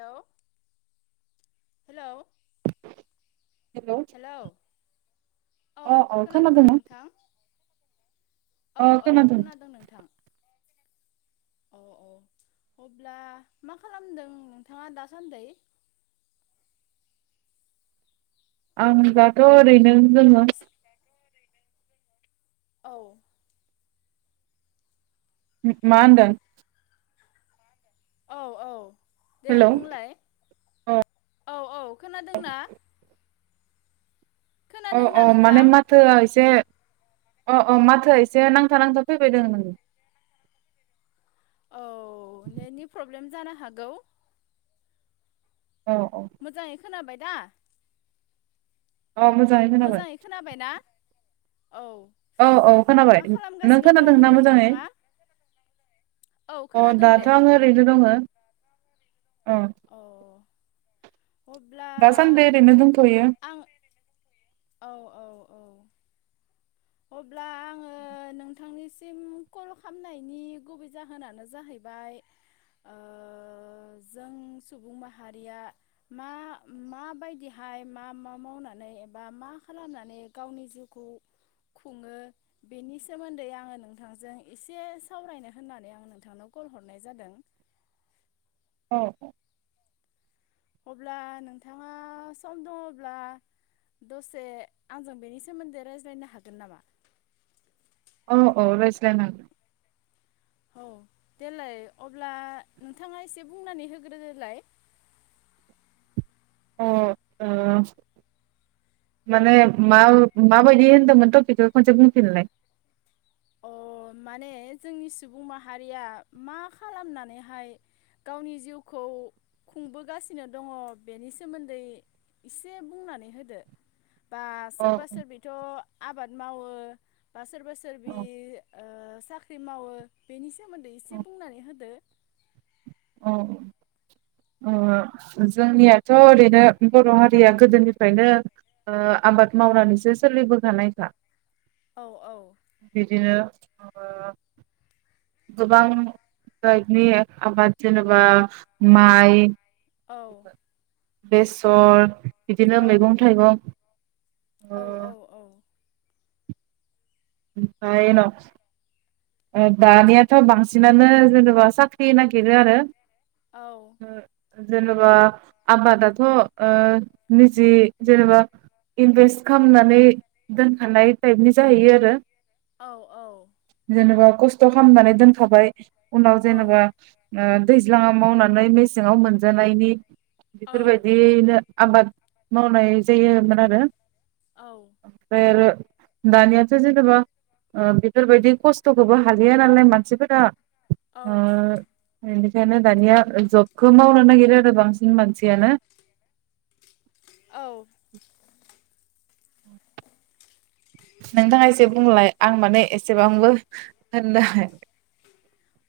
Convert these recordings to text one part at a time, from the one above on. हेल' hello hello औ अ अ खोनादोंना? नोंथां औ औ खोनादों नोंथां। [inaudible] औ औ अब्ला मा खालामदों नोंथाङा दासान्दै? आं दाथ' ओरैनो दङ एसे औ मा होनदों? औ औ दे हेलौ बुंलाय अ औ औ खोनादोंना? अ अ खोनादोंना माने नोंथां माथोआ एसे अ अ माथोआ एसे नांथा नांथा फैबाय दों नोंनि औ नेटनि प्रब्लेम जानो हागौ औ औ मोजाङै खोनाबाय दा? अ खोनाबाय मोजाङै खोनाबायना? औ औ खोनाबाय नों खालामगासिनो दं खोनादों ना होनदों मोजाङै? नोंथाङा औ अ खोनादों दे दाथ' आङो ओरैनो दङ। [inaudible] अ अब्ला दासानदिनो ओरैनो दंथयो। आं औ औ औ अब्ला आङो नोंथांनिसिम कल खालामनायनि गुबै जाहोनानो जाहैबाय ओ जों सुबुं माहारिया मा माबायदिहाय मा मा मावनानै बा मा खालामनानै गावनि जिउखौ खुङो बेनि सोमोन्दै आङो नोंथांजों एसे सावरायनो होननानै आं नोंथांनाव कल हरनाय जादों औ अब्ला नोंथाङा सम दङब्ला दसे आंजों बेनि सोमोन्दै रायज्लायनो हागोन नामा? अ औ रायज्लायनो हागोन। औ देलाय अब्ला नोंथाङा एसे बुंनानै होग्रोदोलाय अ माने मा माबायदि होन्दोंमोन टपिकखौ खनसे बुंफिनलाय अ माने जोंनि सुबुं माहारिया मा खालामनानैहाय गावनि जिउखौ खुंबोगासिनो दङ बेनि सोमोन्दै एसे बुंनानै होदो बा अ सोरबा सोरबिथ' आबाद मावो बा सोरबा सोर बे अ ओ साख्रि मावो बेनि सोमोन्दै एसे बुंनानै होदो औ ओ जोंनियाथ' ओरैनो बर' हारिया गोदोनिफ्रायनो ओ आबाद मावनानैसो सोलिबोखानायखा औ औ [inaudible] बिदिनो ओ गोबां जाइगनि आबाद जेनेबा माइ औ बेसर बिदिनो औ मैगं थाइगं ओ औ औ औ [unintelligible] दानियाथ' बांसिनानो जेनेबा साख्रि नागिरो आरो औ जेनेबा आबादाथ' निजि जेनेबा इनभेस्ट खालामनानै दोनखानाय टाइपनि जाहैयो आरो। औ-औ जेनेबा खस्थ' खालामनानै दोनखाबाय। उनाव जेनेबा औ दै दैज्लाङाव मावनानै मेसेङाव मोनजानायनि बिफोर औ बायदियैनो आबाद मावनाय जायोमोन आरो। औ [unintelligible] दानियाथ' जेनेबा बेफोरबायदि खस्थ' खस्थ'खौबो हालिया नालाय मानसिफोरा ओ औ बेनिखायनो दानिया जबखौ मावनो नागिरो। बांसिन मानसियानो औ नोंथाङा एसे बुंलाय आं माने एसेबांबो होनदों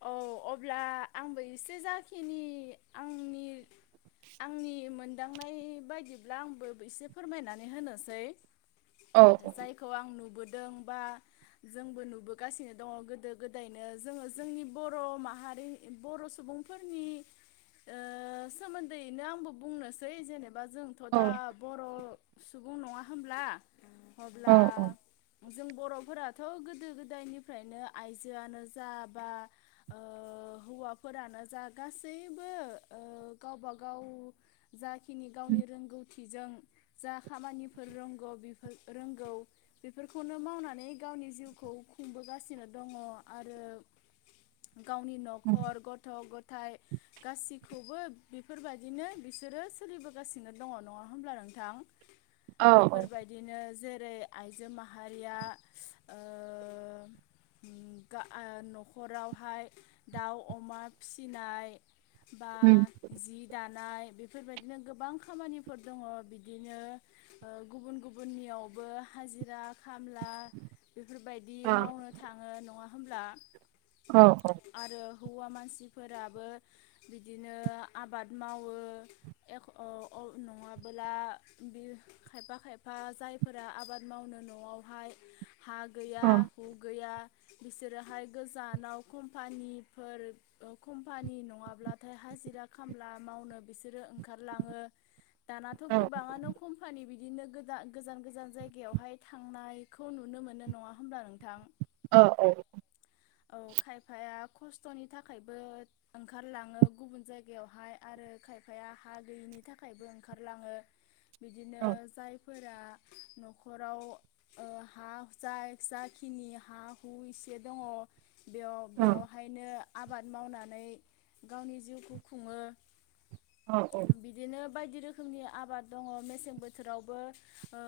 औ अब्ला आंबो एसे जाखिनि आंनि आंनि मोनदांनाय बायदिब्ला आंबो एसे फोरमायनानै होनोसै। औ जायखौ आं नुबोदों। [unintelligible] जोंबो नुबोगासिनो दङ गोदो गोदायनो जों जोंनि बर' माहारि बर' सुबुंफोरनि सोमोन्दैयैनो आंबो बुंनोसै जेनेबा जोंथ' औ दा बर' सुबुं नङा होनब्ला औ अब्ला औ जों बर'फोराथ' गोदो गोदायनिफ्रायनो आइजोआनो जा बा ओ हौवाफोरानो जा गासैबो ओ गावबागाव जा खिनि गावनि रोंगौथि थिजों जा खामानिफोर रोंगौ बेफोर रोंगौ बेफोरखौनो मावनानै गावनि जिउखौ खुंबोगासिनो दङ आरो। गावनि न'खर गथ' ग' थाय गासिखौबो बेफोरबायदिनो बिसोरो सोलिबोगासिनो दङ नङा होनब्ला नोंथां औ बेफोरबायदिनो जेर रै आइजो माहारिया ओ उम गा आ न' खरावहाय दाउ अमा फिनाय बा जि दान नाय बेफोरबायदिनो गोबां खामानिफोर दङ बिदिनो गुबुन गुबुननियावबो हाजिरा खामला बेफोरबायदि औ मावनो थाङो नङा होमबला औ औ हौवा मानसिफोराबो बिदिनो आबाद मावो एख' अ अ नङाबोला बि खायफा-खायफा जायफोरा आबाद मावनो न'आवहाय हा गैया हु गैया बिसोरोहाय गोजानाव कम्पानिफोर कम्पानि नङाब्लाथाय हाजिरा खामला मावनो बिसोरो ओंखारलांङो दानाथ' औ गोबाङानो कम्पानि बि दिनो गोजा गोजान-गोजान जायगायावहाय थांनायखौ नुनो मोनो नङा होमब्ला नोंथां। औ औ औ खायफाया खस्थ'नि थाखायबो ओंखारलाङो गुबुन जायगायावहाय आरो खायफाया हा गैयिनि थाखायबो ओंखारलाङो बिदिनो औ जाय फोरा न'खराव ओ हा जाय जाखिनि हा हु एसे दंङ औ बेयाव-बेयावहायनो आबाद मावनानै गावनि जिउखौ खुङो औ औ बिदिनो बायदि रोखोमनि आबाद दंङ मेसें बोथोरावबो ओ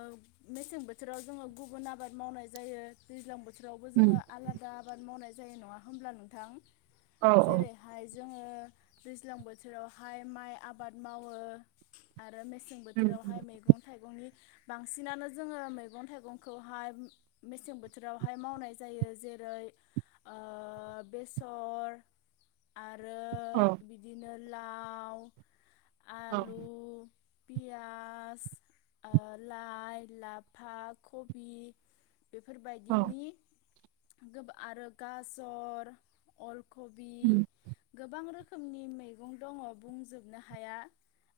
मेसें बोथोराव जोंङो गुबुन आबाद मावनाय जायो दैज्लां बो थोरावबो जोंङो उम आला आबाद मावनाय जायो नङा होमब्ला नोंथां औ जेरै हाय जोंङो दैज्लां बोथोरावहाय माइ आबाद मावो आ रो मेसें उम बोथोरावहाय उम मैगं थाइगंनि बांसिनानो जोंङो मैगं थाइगंखौहाय मेसें बोथोरावहाय मावनाय जायो जे रै ओ बेसर आ औ लाव औ आलु पियास ओ लाय लाफा कबि औ बेफोरबायदिनि गोबा आरो गाजर अल कबि उम गोबां रो खोमनि मैगं दंङ बुंजोबनो हाया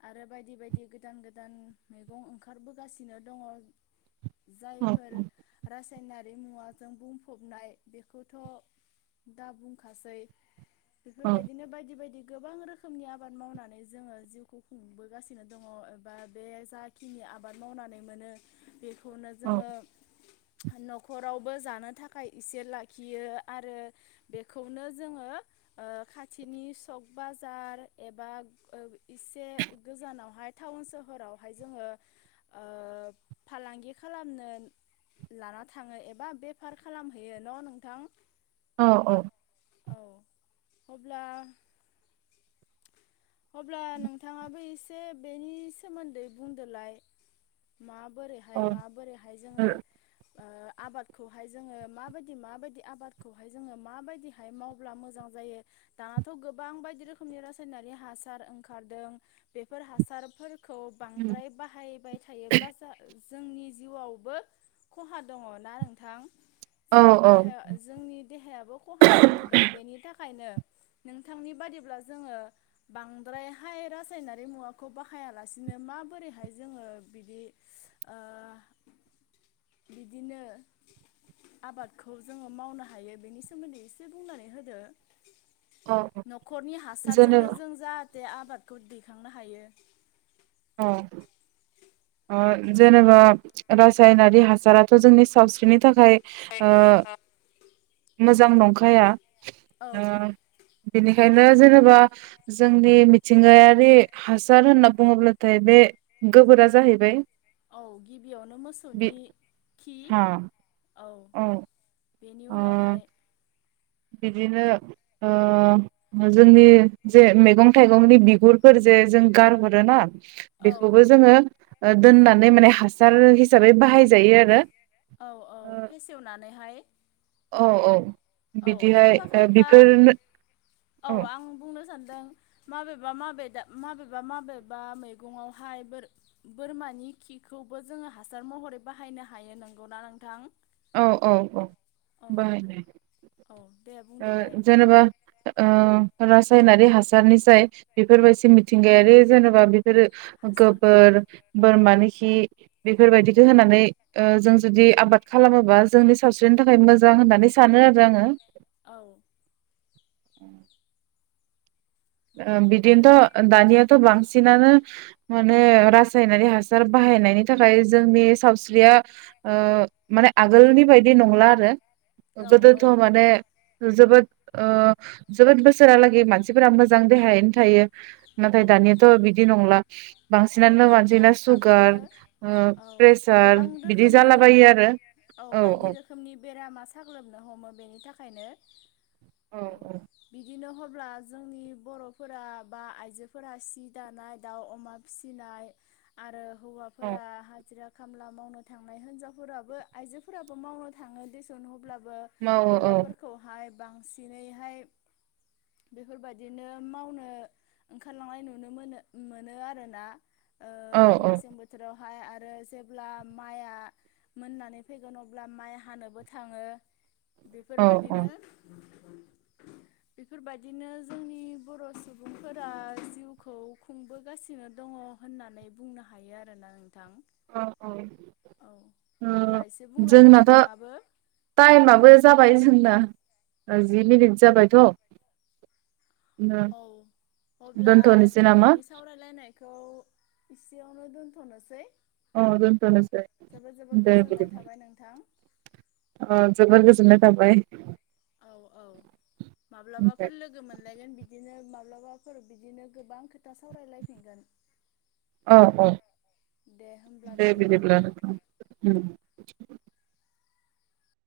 आरो बायदि बायदि गोदान गोदान मैगं ओंखारबोगासिनो दंङ औ जायफोर राज नायारि मुवाजों बुं [unintelligible] बेखौथ' दा बुंखासै औ बेफोरबादिनो बायदि बायदि गोबां रोखोमनि आबाद मावनानै जोङो जिउखौ खुंबोगासिनो दङ एबा बे जाखिनि आबाद मावनानै मोनो बेखौ खौनो औ जोङो न'खरावबो जानो था थखाय इसे लाखियो आरो बेखौनो जोङो ओ खाथिनि सक बाजार एबा ओ इसे गोजानावहाय टाउन सोहोरावहाय जोङो ओ फालांगि खालामनो लाना थाङो एबा बेफार खालामहैयो न' नोंथां औ औ औ अब्ला अब्ला नोंथाङाबो एसे बेनि सोमोन्दै बुंदोलाय मा बोरैहाय माबोरैहाय जोङो ओ आबादखौहाय जोङो माबायदि माबायदि आबादखौहाय जोङो माबायदिहाय मावब्ला मोजां जायो दानाथ' गोबां बायदि रोखोमनि रासायनारि हासार ओंखारदों बेफोर हासारफोर खौ बांद्राय बाहायबाय थायोब्ला [unintelligible] जोंनि जिउआवबो खहा दङ ना नोंथां ओ औ जोंनि देहाया जोंनि देहायाबो खहा जानो हमदों बेनि थाखायनो नोंथांनि बादिब्ला जोङो बांद्रायहाय रासायनारि मुवाखौ बाहायालासिनो माबोरैहाय जोङो बिदि ओ बिदिनो आबादखौ जोङो मावनो हायो बेनि सोमोन्दै इसे बुंनानै होदो। औ न'खरनि हासारजोंनो जेनेबा [unintelligible] आबादखौ दैखांनो हायो अ अ जेनेबा रासायनारि हासाराथ' जोंनि सावस्रिनि थाखाय ओ मोजां नंखाया औ ओ बेनिखायनो रो जेनेबा जोंनि मिथिंगायारि हासार होनना बुङोब्ला थाय बे गोबोरा जाहैबाय औ गिबियावनो बे मोसौनि खि हा औ औ बेनि ओ उनावहाय बिदिनो ओ जोंनि जे मैगं थाइगंनि बिगुरफोर जे जों गारहरोना औ बेखौबो जोङो दोननानै माने हासार हिसाबै बाहायजायो आरो औ औ फेसेवनानैहाय औ औ औ बिदिहाय खायफा खायफा बेफोरनो औ आं बुंनो सान दों माबेबा माबेा माबेबा माबेबा मैगंावहाय बोरमानि खिखौबो जोङो हासार महरै बाहायनो हायो नंगौना नोंथां? औ औ औ औ बाहायनाय औ दे बुंदोलाय ओ जेनेबा ओ रासायनारि हासारनि जाय बेफोरबायदि मिथिंगायारि जेनेबा [unintelligible] हासारखौ गोबोर बोरमानिखि औ बेफोरबायदिखौ होनानै ओ जों जुदि आबाद खालामोबा जोंनि सावस्रिनि थाखाय मोजां होननानै सानो आरो आङो औ उम ओ आरो बिदिनोथ' दानियाथ' बांसिनानो माने रासायनारि हासार बाहायनायनि थाखाय जोंनि सावस्रिया ओ माने आगोलनि बायदि नंला आरो गोदोथ औ माने जोबोद ओ जोबोद बोसोरालागै मानसिफोरा मोजां मोजां देहायानो थायो औ नाथाय दानियाथ' बिदि नंला औ बांसिनानो मानसिना थाब सुगार थाबैनो ओ औ प्रेसार गोबां बिदि रोखोमनि जालाबायो आरो औ बायदि रोखोमनि बेरामा साग्लोबनो हमो बेनि थाखायनो औ बिदिनो अब्ला जोंनि बर'फोरा बा आइजो आइजोफोरा सि दानाय दाउ अमा फिसिनाय आरो औ हौवाफोरा हाजिरा खामला मावनो थांनाय हिनजावफोराबो आइजोफोराबो मावनो थाङो दस [unintelligible] मावो औ हौवाफोरखौहाय बांसिनैहाय बेफोरबायदिनो मावनो ओंखारलांनाय नुनो मोनो मोनो आरोना औ औ मेसें बोथोराव बेहाय आरो जेब्ला माइआ मोननानै फैगोन अब्ला माइ हानोबो थाङो बेफोरबायादिनो बेफोरबायदिनो जोंनि बर' सुबुं फोरा जिउखौ खुंबोगासिनो दङ होननानै बुंनो हायो आरोना नोंथां औ औ औ ओ अब्ला एसे बुंलायदो जोंनाथ' नोंथाङाबो टाइमाबो जाबाय जोंदा जि मिनिट जाबायथ' औ अब्ला दोनथ'नोसै नामा दिनैनि सावरायलायनाय बेखौ इसेयावनो दोनथ'नोसै अ दोनथनोसै जोबोद जोबोद दे गोजोननाय थाबाय नोंथां बिदिब्ला जोबोर गोजोननाय थाबाय औ औ माब्लाबाफोर लोगो मोनलायगोन बिदिनो माब माब्लाबाफोर बिदिनो गोबां खो औ औ दे होमब्ला दे बिदिबा बिदिब्ला नोंथां